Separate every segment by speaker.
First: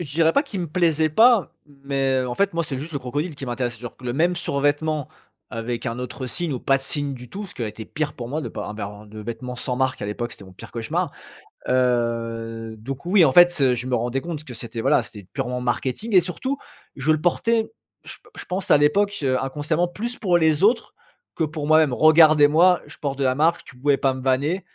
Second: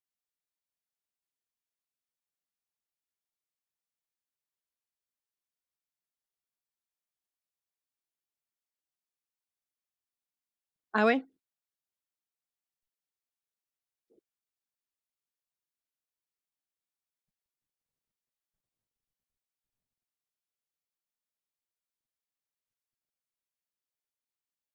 Speaker 1: Je dirais pas qu'il me plaisait pas, mais en fait moi c'est juste le crocodile qui m'intéressait, genre q le même survêtement avec un autre signe ou pas de signe du tout. Ce qui aurait été pire pour moi de pas avoir, heu, de vêtements sans marque à l'époque, c'était mon pire
Speaker 2: Ah
Speaker 1: cauchemar.
Speaker 2: ouais.
Speaker 1: Heu, donc oui, en fait, heu, je me rendais compte que c'était voilà, c'était purement marketing. Et surtout je le portais, je p je pense à l'époque, heu, inconsciemment, plus pour les autres que pour moi-même. «Regardez-moi, je porte de la marque», tu pouvais pas me vanner,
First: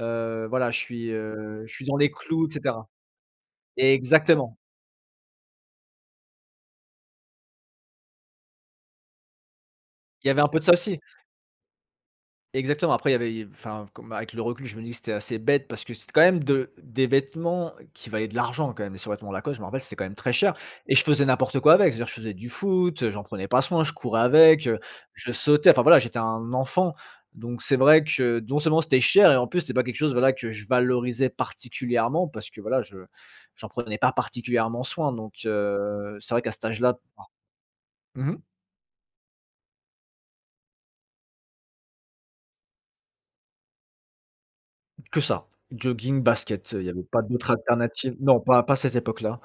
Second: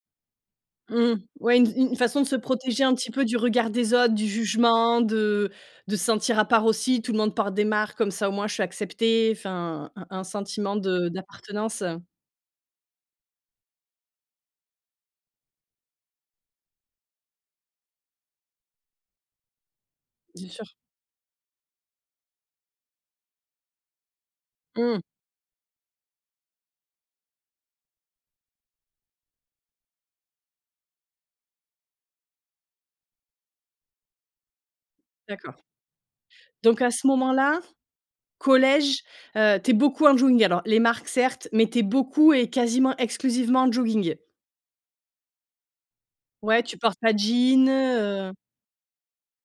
Speaker 1: heu, voilà je suis,
Speaker 2: Mmh, ouais,
Speaker 1: heu,
Speaker 2: une
Speaker 1: je
Speaker 2: f
Speaker 1: suis dans
Speaker 2: une
Speaker 1: les
Speaker 2: façon de se
Speaker 1: clous et
Speaker 2: protéger
Speaker 1: cetera.
Speaker 2: un petit peu du regard des autres, du
Speaker 1: Exactement.
Speaker 2: jugement, de de se sentir à part aussi. Tout le monde porte des marques comme ça au moins, je suis accepté. Enfin, un un
Speaker 1: Il y avait un peu de ça
Speaker 2: sentiment
Speaker 1: aussi.
Speaker 2: de d'appartenance.
Speaker 1: Exactement. Après, il y avait, heu, enfin f comme, bah, avec le recul, je me dis que c'était assez bête parce que c'était quand même de des vêtements qui valaient de l'argent quand même. Les survêtement Lacoste je m'en rappelle, c'était quand même très
Speaker 2: Bien
Speaker 1: cher
Speaker 2: sûr.
Speaker 1: et je faisais n'importe quoi avec. Je veux dire, je faisais du foot, heu, j'en prenais pas soin, je courais avec, heu,
Speaker 2: Mmh.
Speaker 1: je sautais enfin voilà, j'étais un enfant. Donc c'est vrai que non seulement c'était cher et en plus c'était pas quelque chose voilà, que je valorisais particulièrement. Parce que voilà, je j'en prenais pas particulièrement soin donc,
Speaker 2: D'accord.
Speaker 1: heu. C'est vrai qu'à cet âge
Speaker 2: Donc à
Speaker 1: là
Speaker 2: ce moment-là,
Speaker 1: [unintelligible] Mmh mh.
Speaker 2: collège, heu, tu es beaucoup en jogging. Alors les marques, certes, mais tu es beaucoup et quasiment exclusivement en jogging.
Speaker 1: Que ça. Jogging,
Speaker 2: Ouais,
Speaker 1: baskets,
Speaker 2: tu
Speaker 1: heu, il y
Speaker 2: portes
Speaker 1: avait
Speaker 2: pas de
Speaker 1: pas d'autres
Speaker 2: jeans,
Speaker 1: alternatives.
Speaker 2: heu.
Speaker 1: Non, pas pas cette époque là.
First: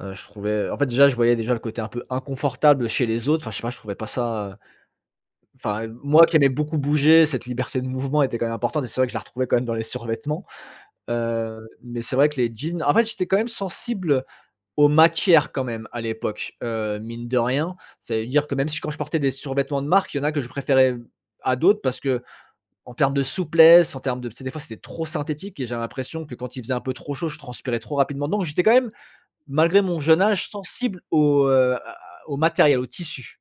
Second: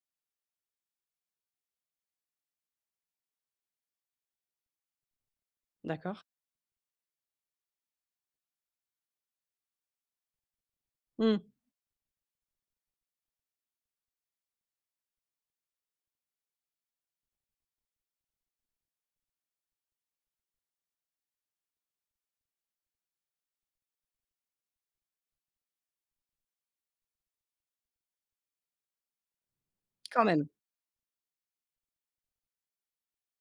Speaker 1: Heu, je trouvais en fait déjà, je voyais déjà, le côté un peu inconfortable chez les autres. Enfin je sais pas, je trouvais pas ça enfin
Speaker 2: D'accord.
Speaker 1: moi qui aimais beaucoup bouger, cette liberté de mouvement était quand même importante et c'est vrai que je la retrouvais quand même dans les survêtements.
Speaker 2: Mmh.
Speaker 1: Heu, mais c'est vrai que les jeans en fait j'étais quand même sensible, aux matières quand même à l'époque, heu, mine de rien. Ça veut dire que même si quand je portais des survêtements de marque, il y en a que je préférais, hem, à d'autres parce qu'en termes de souplesse, en termes de tu sais? Des fois c'était trop synthétique et j'avais l'impression que quand il faisait un peu trop chaud, je transpirais trop rapidement dedans. Donc j'étais quand même, malgré mon jeune
Speaker 2: Quand même.
Speaker 1: âge, sensible aux, heu, à à aux matériels, aux tissus.